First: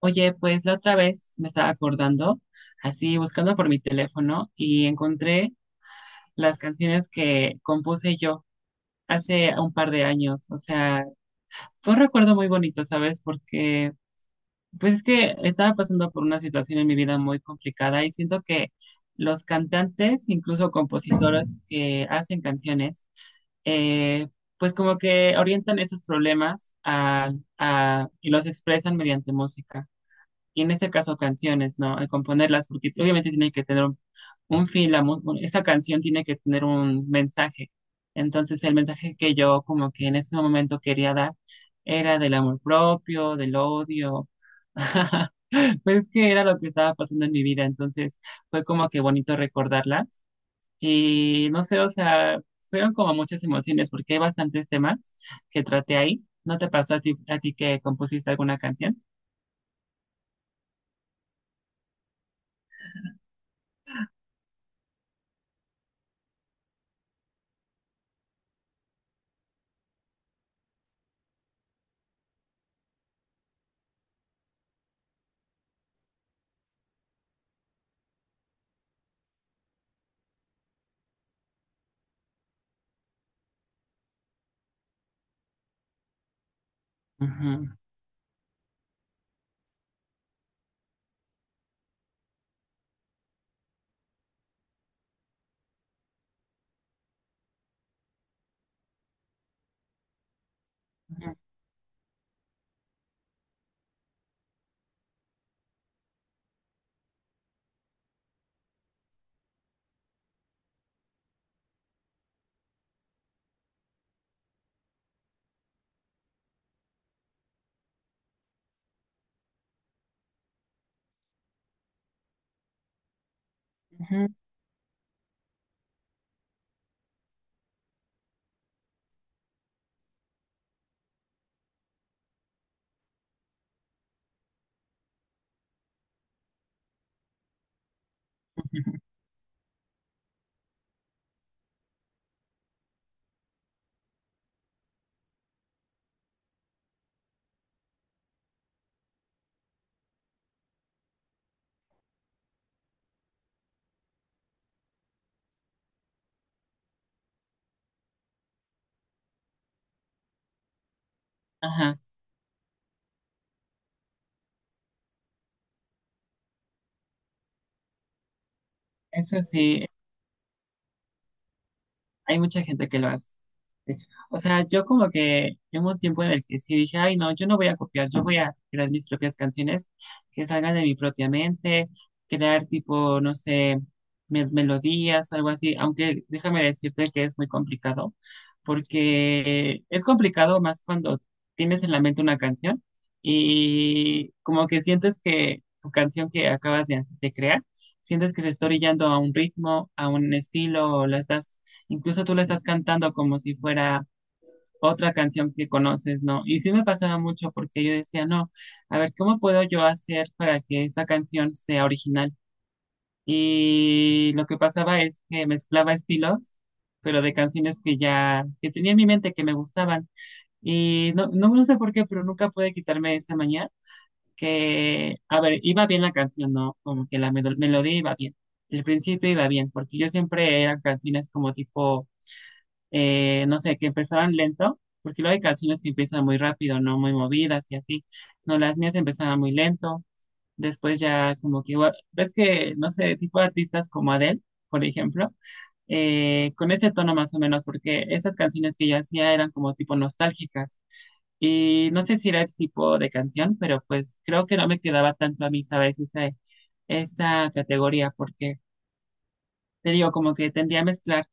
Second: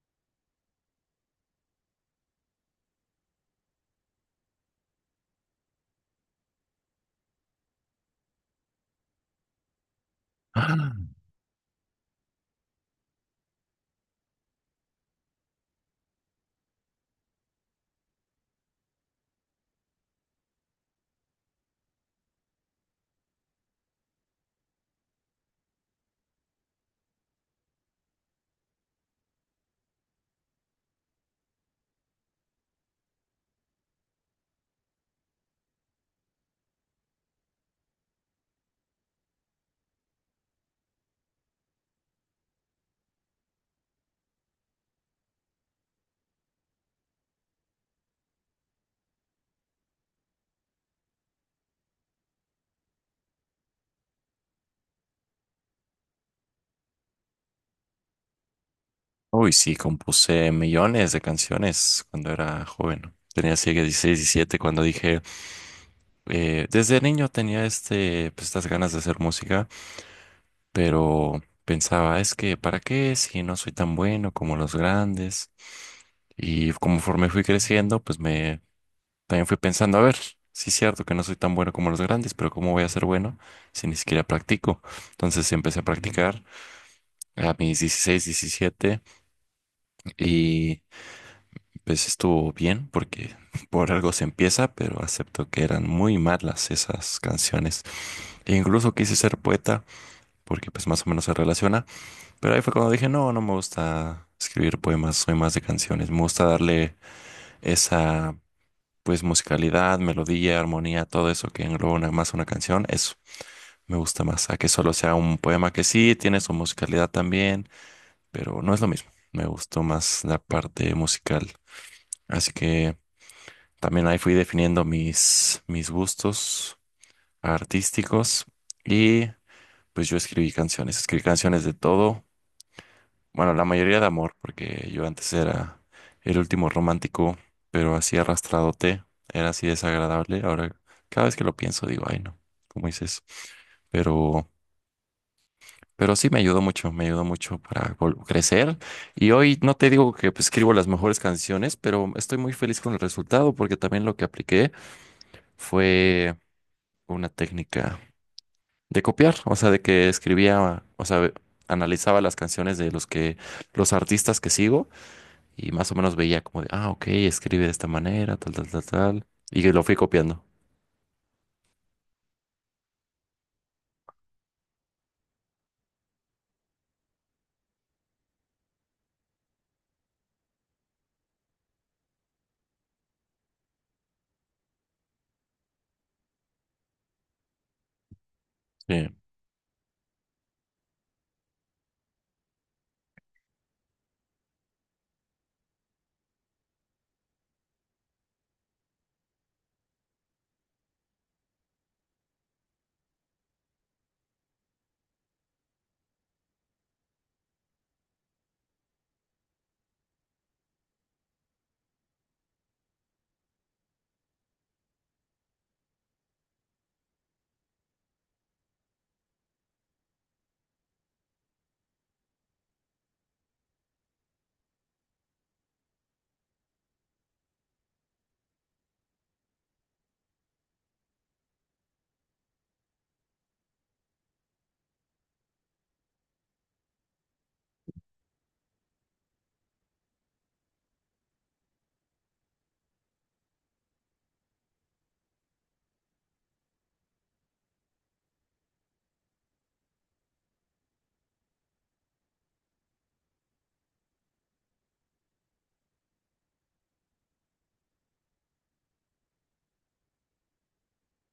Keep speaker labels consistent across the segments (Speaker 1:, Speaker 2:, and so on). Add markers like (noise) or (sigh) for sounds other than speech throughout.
Speaker 1: Oye, pues la otra vez me estaba acordando, así buscando por mi teléfono y encontré las canciones que compuse yo hace un par de años. O
Speaker 2: Ah,
Speaker 1: sea, fue un recuerdo muy bonito, ¿sabes? Porque pues es que estaba pasando por una situación en mi vida muy complicada y siento que los cantantes, incluso compositores que hacen canciones, eh, pues como que orientan esos problemas y los expresan mediante música y en este caso canciones, ¿no? Al componerlas, porque obviamente tiene que tener un fin, esa canción tiene que tener un mensaje. Entonces el mensaje que yo como que en ese momento quería dar era del amor propio, del odio. (laughs) Pues que era lo que estaba pasando en mi vida, entonces fue como que bonito recordarlas y no sé, o sea, fueron como muchas emociones porque hay bastantes temas que traté ahí. ¿No te pasó a ti que compusiste alguna canción?
Speaker 2: uy, sí, compuse millones de canciones cuando era joven. Tenía así que 16, 17 cuando dije, desde niño tenía este, pues, estas ganas de hacer música, pero pensaba, es que, ¿para qué si no soy tan bueno como los grandes? Y conforme fui creciendo, pues me también fui pensando, a ver, sí es cierto que no soy tan bueno como los grandes, pero ¿cómo voy a ser bueno si ni siquiera practico? Entonces empecé a practicar a
Speaker 1: Ujú,
Speaker 2: mis 16 17 y... Pues estuvo bien porque (laughs) por algo se empieza, pero acepto que eran muy malas esas canciones. E incluso quise ser poeta porque pues más o menos se
Speaker 1: ujú,
Speaker 2: relaciona, pero ahí fue cuando dije, no, no me gusta escribir poemas, soy más de canciones, me gusta darle esa pues musicalidad, melodía, armonía, todo eso que engloba una, más una canción, eso me gusta más, a que solo sea un poema que sí tiene su musicalidad también, pero no es lo mismo, me gustó más la parte musical. Así que... También ahí
Speaker 1: ujú.
Speaker 2: fui definiendo mis gustos artísticos y pues yo escribí canciones de todo, bueno, la mayoría de amor, porque yo antes era el último romántico, pero así
Speaker 1: Ujú.
Speaker 2: arrastradote, era así desagradable. Ahora cada vez que lo pienso digo, ay no, ¿cómo hice eso? Pero, pero sí me ayudó mucho para crecer. Y hoy no te digo que pues, escribo las mejores canciones, pero estoy muy feliz con el resultado porque también lo que apliqué fue una técnica de copiar, o sea, de que escribía, o sea,
Speaker 1: Ajá,
Speaker 2: analizaba las canciones de los que, los artistas que sigo y más o menos veía como de, ah, ok, escribe de esta manera, tal, tal, tal, tal,
Speaker 1: eso
Speaker 2: y lo
Speaker 1: sí.
Speaker 2: fui copiando.
Speaker 1: Hay mucha gente que lo hace, de hecho. O sea, yo como que en un tiempo en el que sí dije, ay, no, yo no voy a copiar, yo voy a crear mis propias canciones que salgan de mi propia mente, crear tipo, no sé, melodías, algo así, aunque déjame decirte que es muy complicado,
Speaker 2: Sí,
Speaker 1: porque es complicado más cuando tienes en la mente una canción y como que sientes que tu canción que acabas de crear, sientes que se está orillando a un ritmo, a un estilo, o la estás. Incluso tú lo estás cantando como si fuera otra canción que conoces, ¿no? Y sí me pasaba mucho porque yo decía, no, a ver, ¿cómo puedo yo hacer para que esta canción sea original? Y lo que pasaba es que mezclaba estilos, pero de canciones que ya, que tenía en mi mente que me gustaban. Y no sé por qué, pero nunca pude quitarme esa mañana que, a ver, iba bien la canción, ¿no? Como que la melodía iba bien. El principio iba bien, porque yo siempre eran canciones como tipo no sé, que empezaban lento, porque luego hay canciones que empiezan muy rápido, no muy movidas y así. No, las mías empezaban muy lento, después ya como que, igual- ves que, no sé, tipo de artistas como Adele, por ejemplo, con ese tono más o menos, porque esas canciones que yo hacía eran como tipo nostálgicas. Y no sé si era el tipo de canción, pero pues creo que no me quedaba tanto a mí, ¿sabes? Esa categoría, porque te digo, como que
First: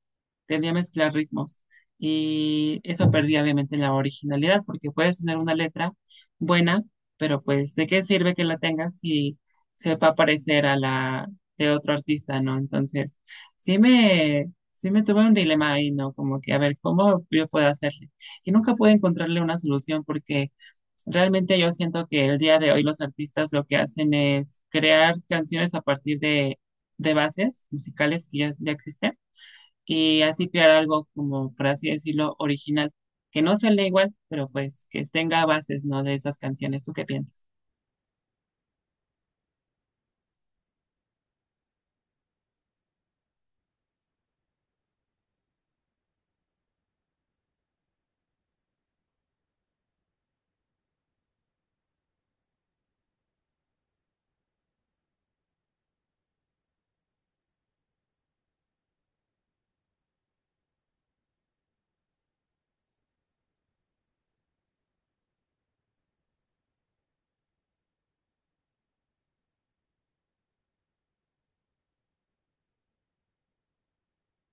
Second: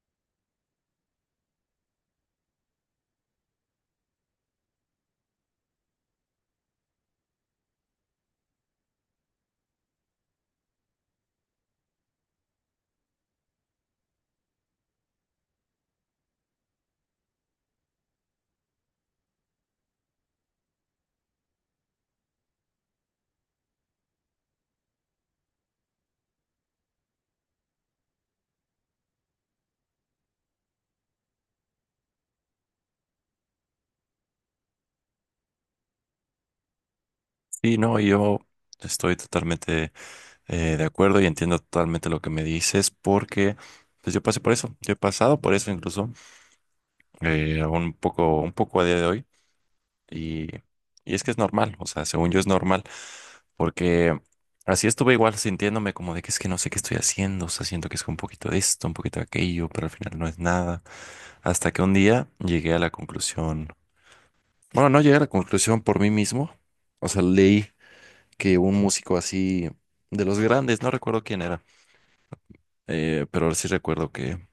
Speaker 1: tendía a mezclar ritmos. Y eso perdía obviamente la originalidad, porque puedes tener una letra buena, pero pues, ¿de qué sirve que la tengas si se va a parecer a la de otro artista, ¿no? Entonces, sí me tuve un dilema ahí, ¿no? Como que, a ver, ¿cómo yo puedo hacerle? Y nunca pude encontrarle una solución porque realmente yo siento que el día de hoy los artistas lo que hacen es crear canciones a partir de bases musicales que ya existen y así crear algo como, por así decirlo, original, que no suene igual, pero pues que tenga bases, ¿no? De esas canciones. ¿Tú qué piensas?
Speaker 2: sí, no, yo estoy totalmente de acuerdo y entiendo totalmente lo que me dices porque, pues yo pasé por eso, yo he pasado por eso incluso, un poco a día de hoy. Y, y es que es normal, o sea, según yo es normal, porque así estuve igual sintiéndome como de que es que no sé qué estoy haciendo, o sea, siento que es un poquito de esto, un poquito de aquello, pero al final no es nada. Hasta que un día llegué a la conclusión, bueno, no llegué a la conclusión por mí mismo, o sea, leí que un músico así de los grandes, no recuerdo quién era, pero sí recuerdo que,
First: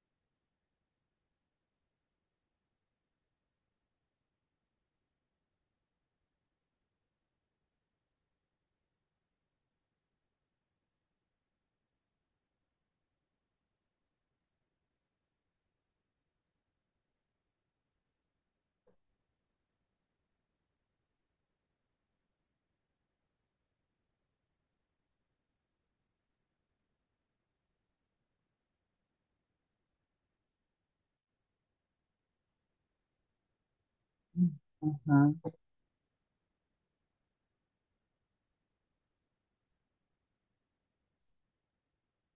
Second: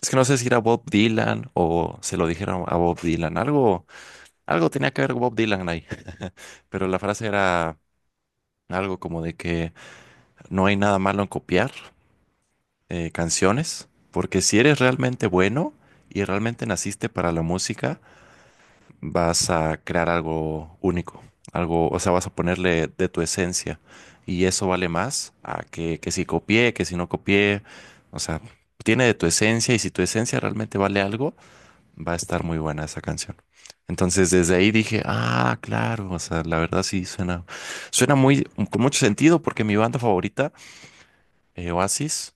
Speaker 2: es que no sé si era Bob Dylan o se lo dijeron a Bob Dylan, algo, algo tenía que ver Bob Dylan ahí, pero la frase era... Algo como de que no hay nada malo en copiar canciones, porque si eres realmente bueno y realmente naciste para la música, vas a crear algo único, algo, o sea, vas a ponerle de tu esencia y eso vale más a que si copié, que si no copié, o sea, tiene de tu esencia y si tu esencia realmente vale algo, va a estar muy buena esa canción. Entonces desde ahí dije,
Speaker 1: Ajá.
Speaker 2: ah, claro, o sea, la verdad sí suena, suena muy, con mucho sentido porque mi banda favorita Oasis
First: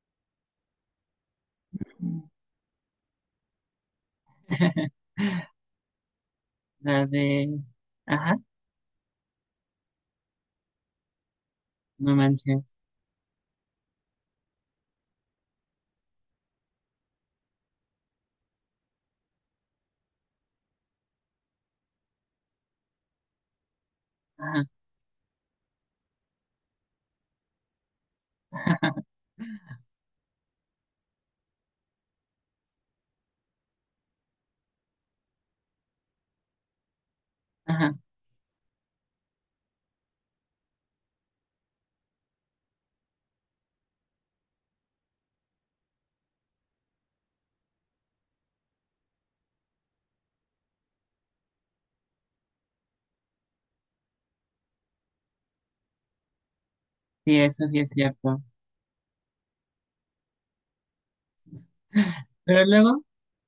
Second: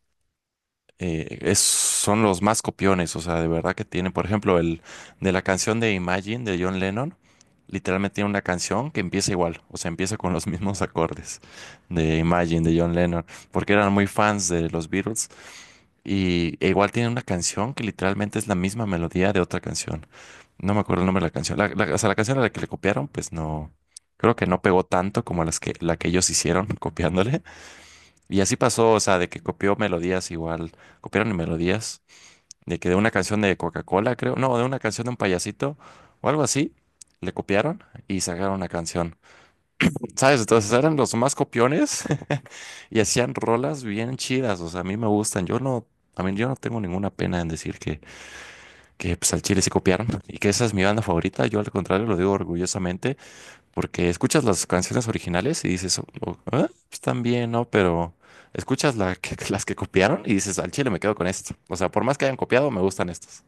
Speaker 2: son los más copiones, o sea, de verdad que tienen, por ejemplo, el de la
Speaker 1: (laughs)
Speaker 2: canción de Imagine de John
Speaker 1: La
Speaker 2: Lennon,
Speaker 1: de...
Speaker 2: literalmente tiene
Speaker 1: Ajá,
Speaker 2: una canción que empieza igual, o sea, empieza con los (laughs) mismos acordes
Speaker 1: no
Speaker 2: de Imagine
Speaker 1: manches.
Speaker 2: de John Lennon, porque eran muy fans de los Beatles y e igual tiene una canción que literalmente es la misma melodía de otra canción. No me acuerdo el nombre de la canción, o sea, la canción a la que le copiaron, pues no. Creo que no
Speaker 1: Ajá.
Speaker 2: pegó tanto como las que, la que ellos hicieron (laughs) copiándole, y así pasó, o
Speaker 1: (laughs)
Speaker 2: sea, de que copió melodías igual, copiaron melodías, de que de una canción de Coca-Cola, creo, no, de una canción de un payasito o algo así, le copiaron
Speaker 1: Ajá,
Speaker 2: y sacaron una canción. ¿Sabes? Entonces eran los más copiones (laughs) y hacían rolas bien chidas, o sea, a mí me gustan. Yo no, a mí yo no tengo ninguna pena en decir que pues, al Chile se copiaron y que esa es mi banda favorita. Yo al contrario lo digo orgullosamente porque escuchas las canciones originales y dices, "Oh, oh, ah, están
Speaker 1: sí,
Speaker 2: bien, ¿no?
Speaker 1: eso sí es
Speaker 2: Pero
Speaker 1: cierto.
Speaker 2: escuchas (laughs) las que copiaron y dices, al chile me quedo con esto. O sea, por más que hayan
Speaker 1: Pero
Speaker 2: copiado, me
Speaker 1: luego,
Speaker 2: gustan estas.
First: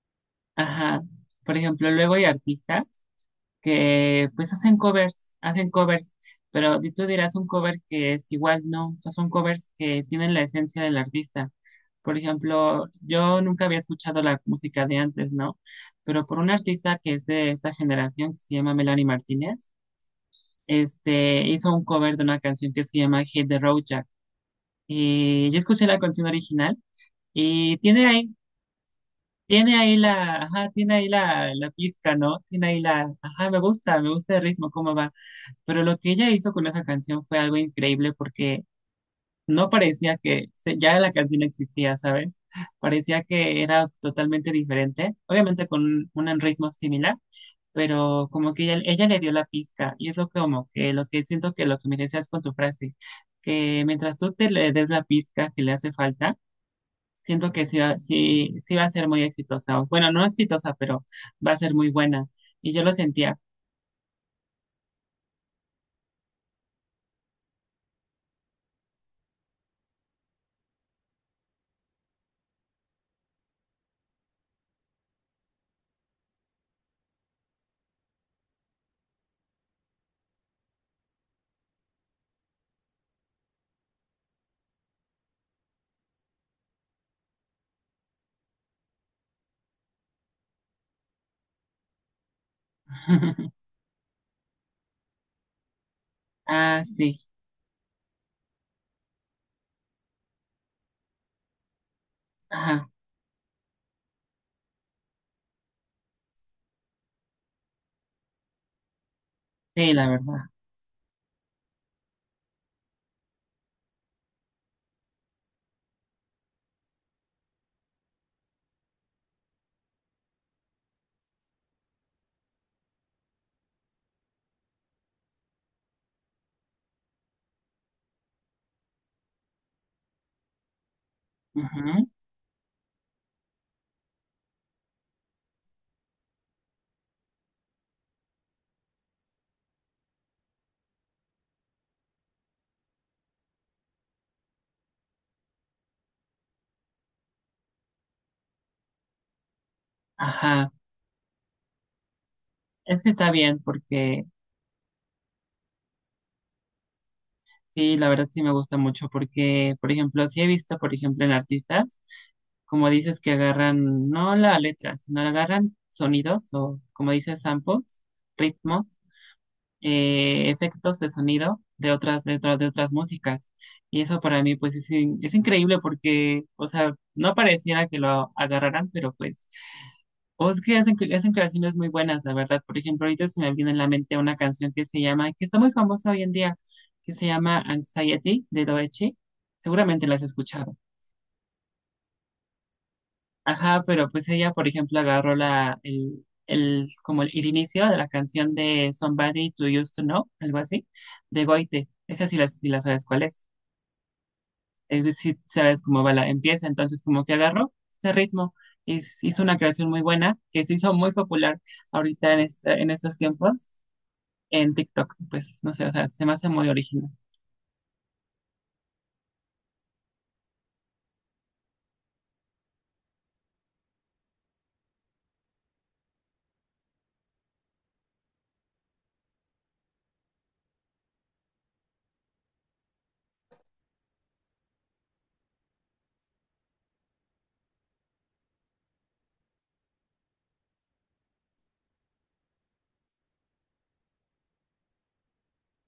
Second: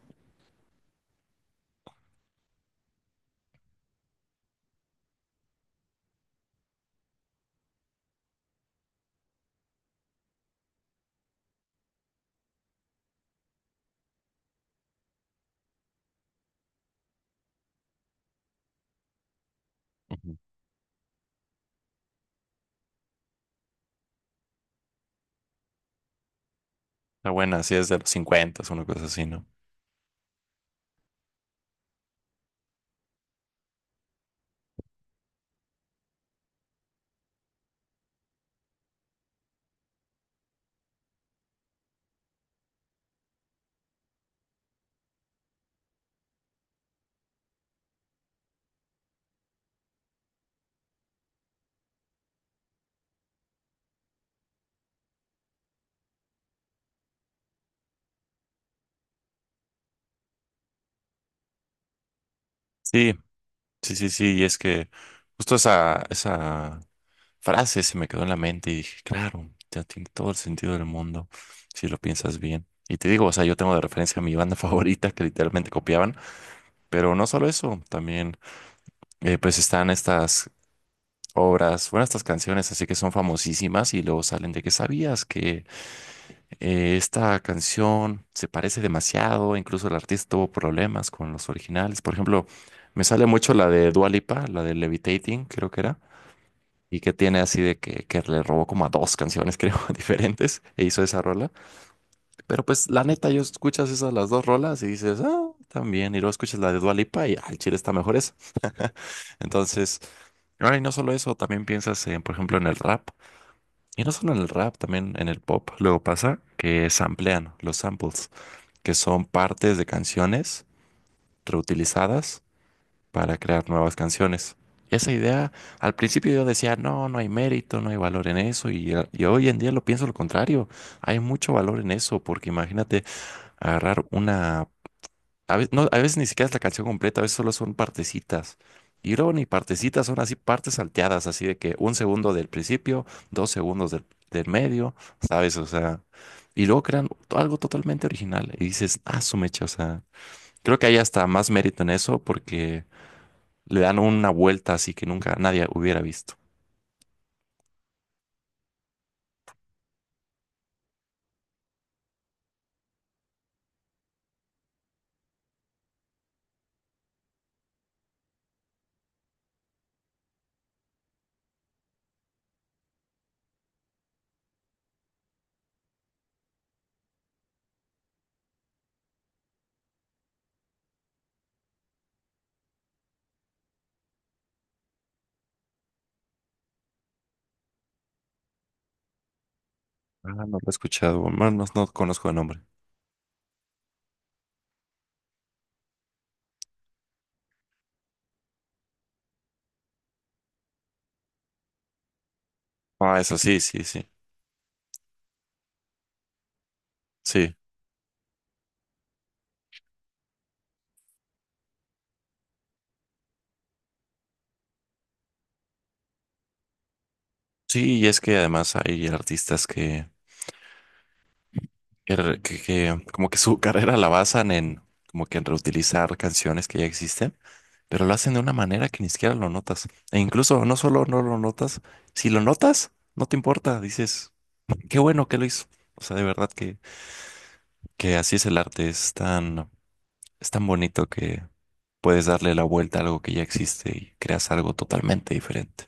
Speaker 1: ajá, por ejemplo, luego hay artistas que pues hacen covers, pero tú dirás un cover que es igual, no, o sea, son covers que tienen la esencia del artista. Por ejemplo, yo nunca había escuchado la música de antes, ¿no? Pero por una artista que es de esta generación, que se llama Melanie Martínez,
Speaker 2: Ujú.
Speaker 1: este, hizo un cover de una canción que se llama Hit the Road Jack. Y yo escuché la canción original
Speaker 2: Está buena, sí
Speaker 1: y
Speaker 2: es de los 50, una cosa así, ¿no?
Speaker 1: tiene ahí la, ajá, tiene ahí la, la pizca, ¿no? Tiene ahí la, ajá, me gusta el ritmo, cómo va. Pero lo que ella hizo con esa canción fue algo increíble porque no parecía que ya la canción existía, ¿sabes? (laughs) Parecía que era totalmente diferente, obviamente con un ritmo similar, pero como que ella le dio la pizca y es lo que como que lo que siento que lo que me decías con tu frase, que mientras tú te le des la pizca que le hace falta, siento que sí, sí, sí va a ser muy exitosa, o bueno, no exitosa, pero va a ser muy buena. Y yo lo
Speaker 2: Sí,
Speaker 1: sentía.
Speaker 2: sí, sí, sí. Y es que justo esa frase se me quedó en la mente y dije, claro, ya tiene todo el sentido del mundo si lo piensas bien. Y te digo, o sea, yo tengo de referencia a mi banda (laughs) favorita que literalmente copiaban, pero no solo eso, también pues están estas obras. Bueno, estas canciones así que son famosísimas y luego salen de que sabías que esta canción se parece demasiado, incluso el artista tuvo problemas con los originales. Por ejemplo, me sale mucho
Speaker 1: (laughs)
Speaker 2: la de Dua Lipa, la de Levitating, creo que era.
Speaker 1: Ah,
Speaker 2: Y que
Speaker 1: sí,
Speaker 2: tiene así de que le robó como a dos canciones, (laughs) creo, diferentes, e hizo esa rola. Pero pues
Speaker 1: ajá,
Speaker 2: la neta, yo escuchas esas las dos rolas y dices, ah, también. Y luego escuchas la de Dua Lipa y al chile está mejor esa.
Speaker 1: sí,
Speaker 2: Entonces,
Speaker 1: la verdad.
Speaker 2: ahora y no solo eso, también piensas en, por ejemplo, en el rap. Y no solo en el rap, también en el pop. Luego pasa que samplean los samples, que son partes de canciones reutilizadas para crear nuevas canciones. Y esa idea, al principio yo decía, no, no hay mérito, no hay valor en eso. Y y hoy en día lo pienso lo contrario. Hay mucho valor en
Speaker 1: Ujú.
Speaker 2: eso, porque imagínate agarrar una a veces, no, a veces ni siquiera es la canción completa, a veces solo son partecitas. Y luego ni partecitas, son así partes salteadas, así de que un segundo del principio, dos segundos del medio, ¿sabes? O sea, y luego crean algo totalmente original. Y dices, ah, su mecha, o sea,
Speaker 1: Ajá,
Speaker 2: creo que hay hasta más mérito en eso porque
Speaker 1: es que está bien
Speaker 2: le dan
Speaker 1: porque
Speaker 2: una vuelta así que nunca nadie hubiera visto.
Speaker 1: sí, la verdad sí me gusta mucho porque, por ejemplo, sí he visto, por ejemplo, en artistas, como dices, que agarran no la letra, sino agarran sonidos o, como dices, samples, ritmos, efectos de sonido de otras, de otras músicas. Y eso para mí, pues, es increíble porque, o sea, no pareciera que lo agarraran, pero pues o es que hacen, hacen creaciones muy buenas, la verdad. Por ejemplo, ahorita se me viene en la mente una canción que se llama, que está muy famosa hoy en día, que se llama Anxiety de Doechi. Seguramente la has
Speaker 2: Ah, no lo he
Speaker 1: escuchado.
Speaker 2: escuchado, bueno, no, no conozco el nombre.
Speaker 1: Ajá, pero pues ella, por ejemplo, agarró la, el, como el inicio de la canción de Somebody to Used to Know, algo así, de Goite. Esa sí la, sí la sabes
Speaker 2: Ah,
Speaker 1: cuál
Speaker 2: eso
Speaker 1: es.
Speaker 2: sí, sí, sí,
Speaker 1: Es decir, sabes cómo va la, empieza. Entonces, como que
Speaker 2: sí.
Speaker 1: agarró ese ritmo y hizo una creación muy buena que se hizo muy popular ahorita en estos tiempos en TikTok. Pues no sé, o sea, se me hace muy original.
Speaker 2: Sí, y es que además hay artistas que que como que su carrera la basan en como que en reutilizar canciones que ya existen, pero lo hacen de una manera que ni siquiera lo notas. E incluso no solo no lo notas, si lo notas, no te importa, dices, qué bueno que lo hizo. O sea, de verdad que así es el arte, es tan bonito que puedes darle la vuelta a algo que ya existe y creas algo totalmente diferente.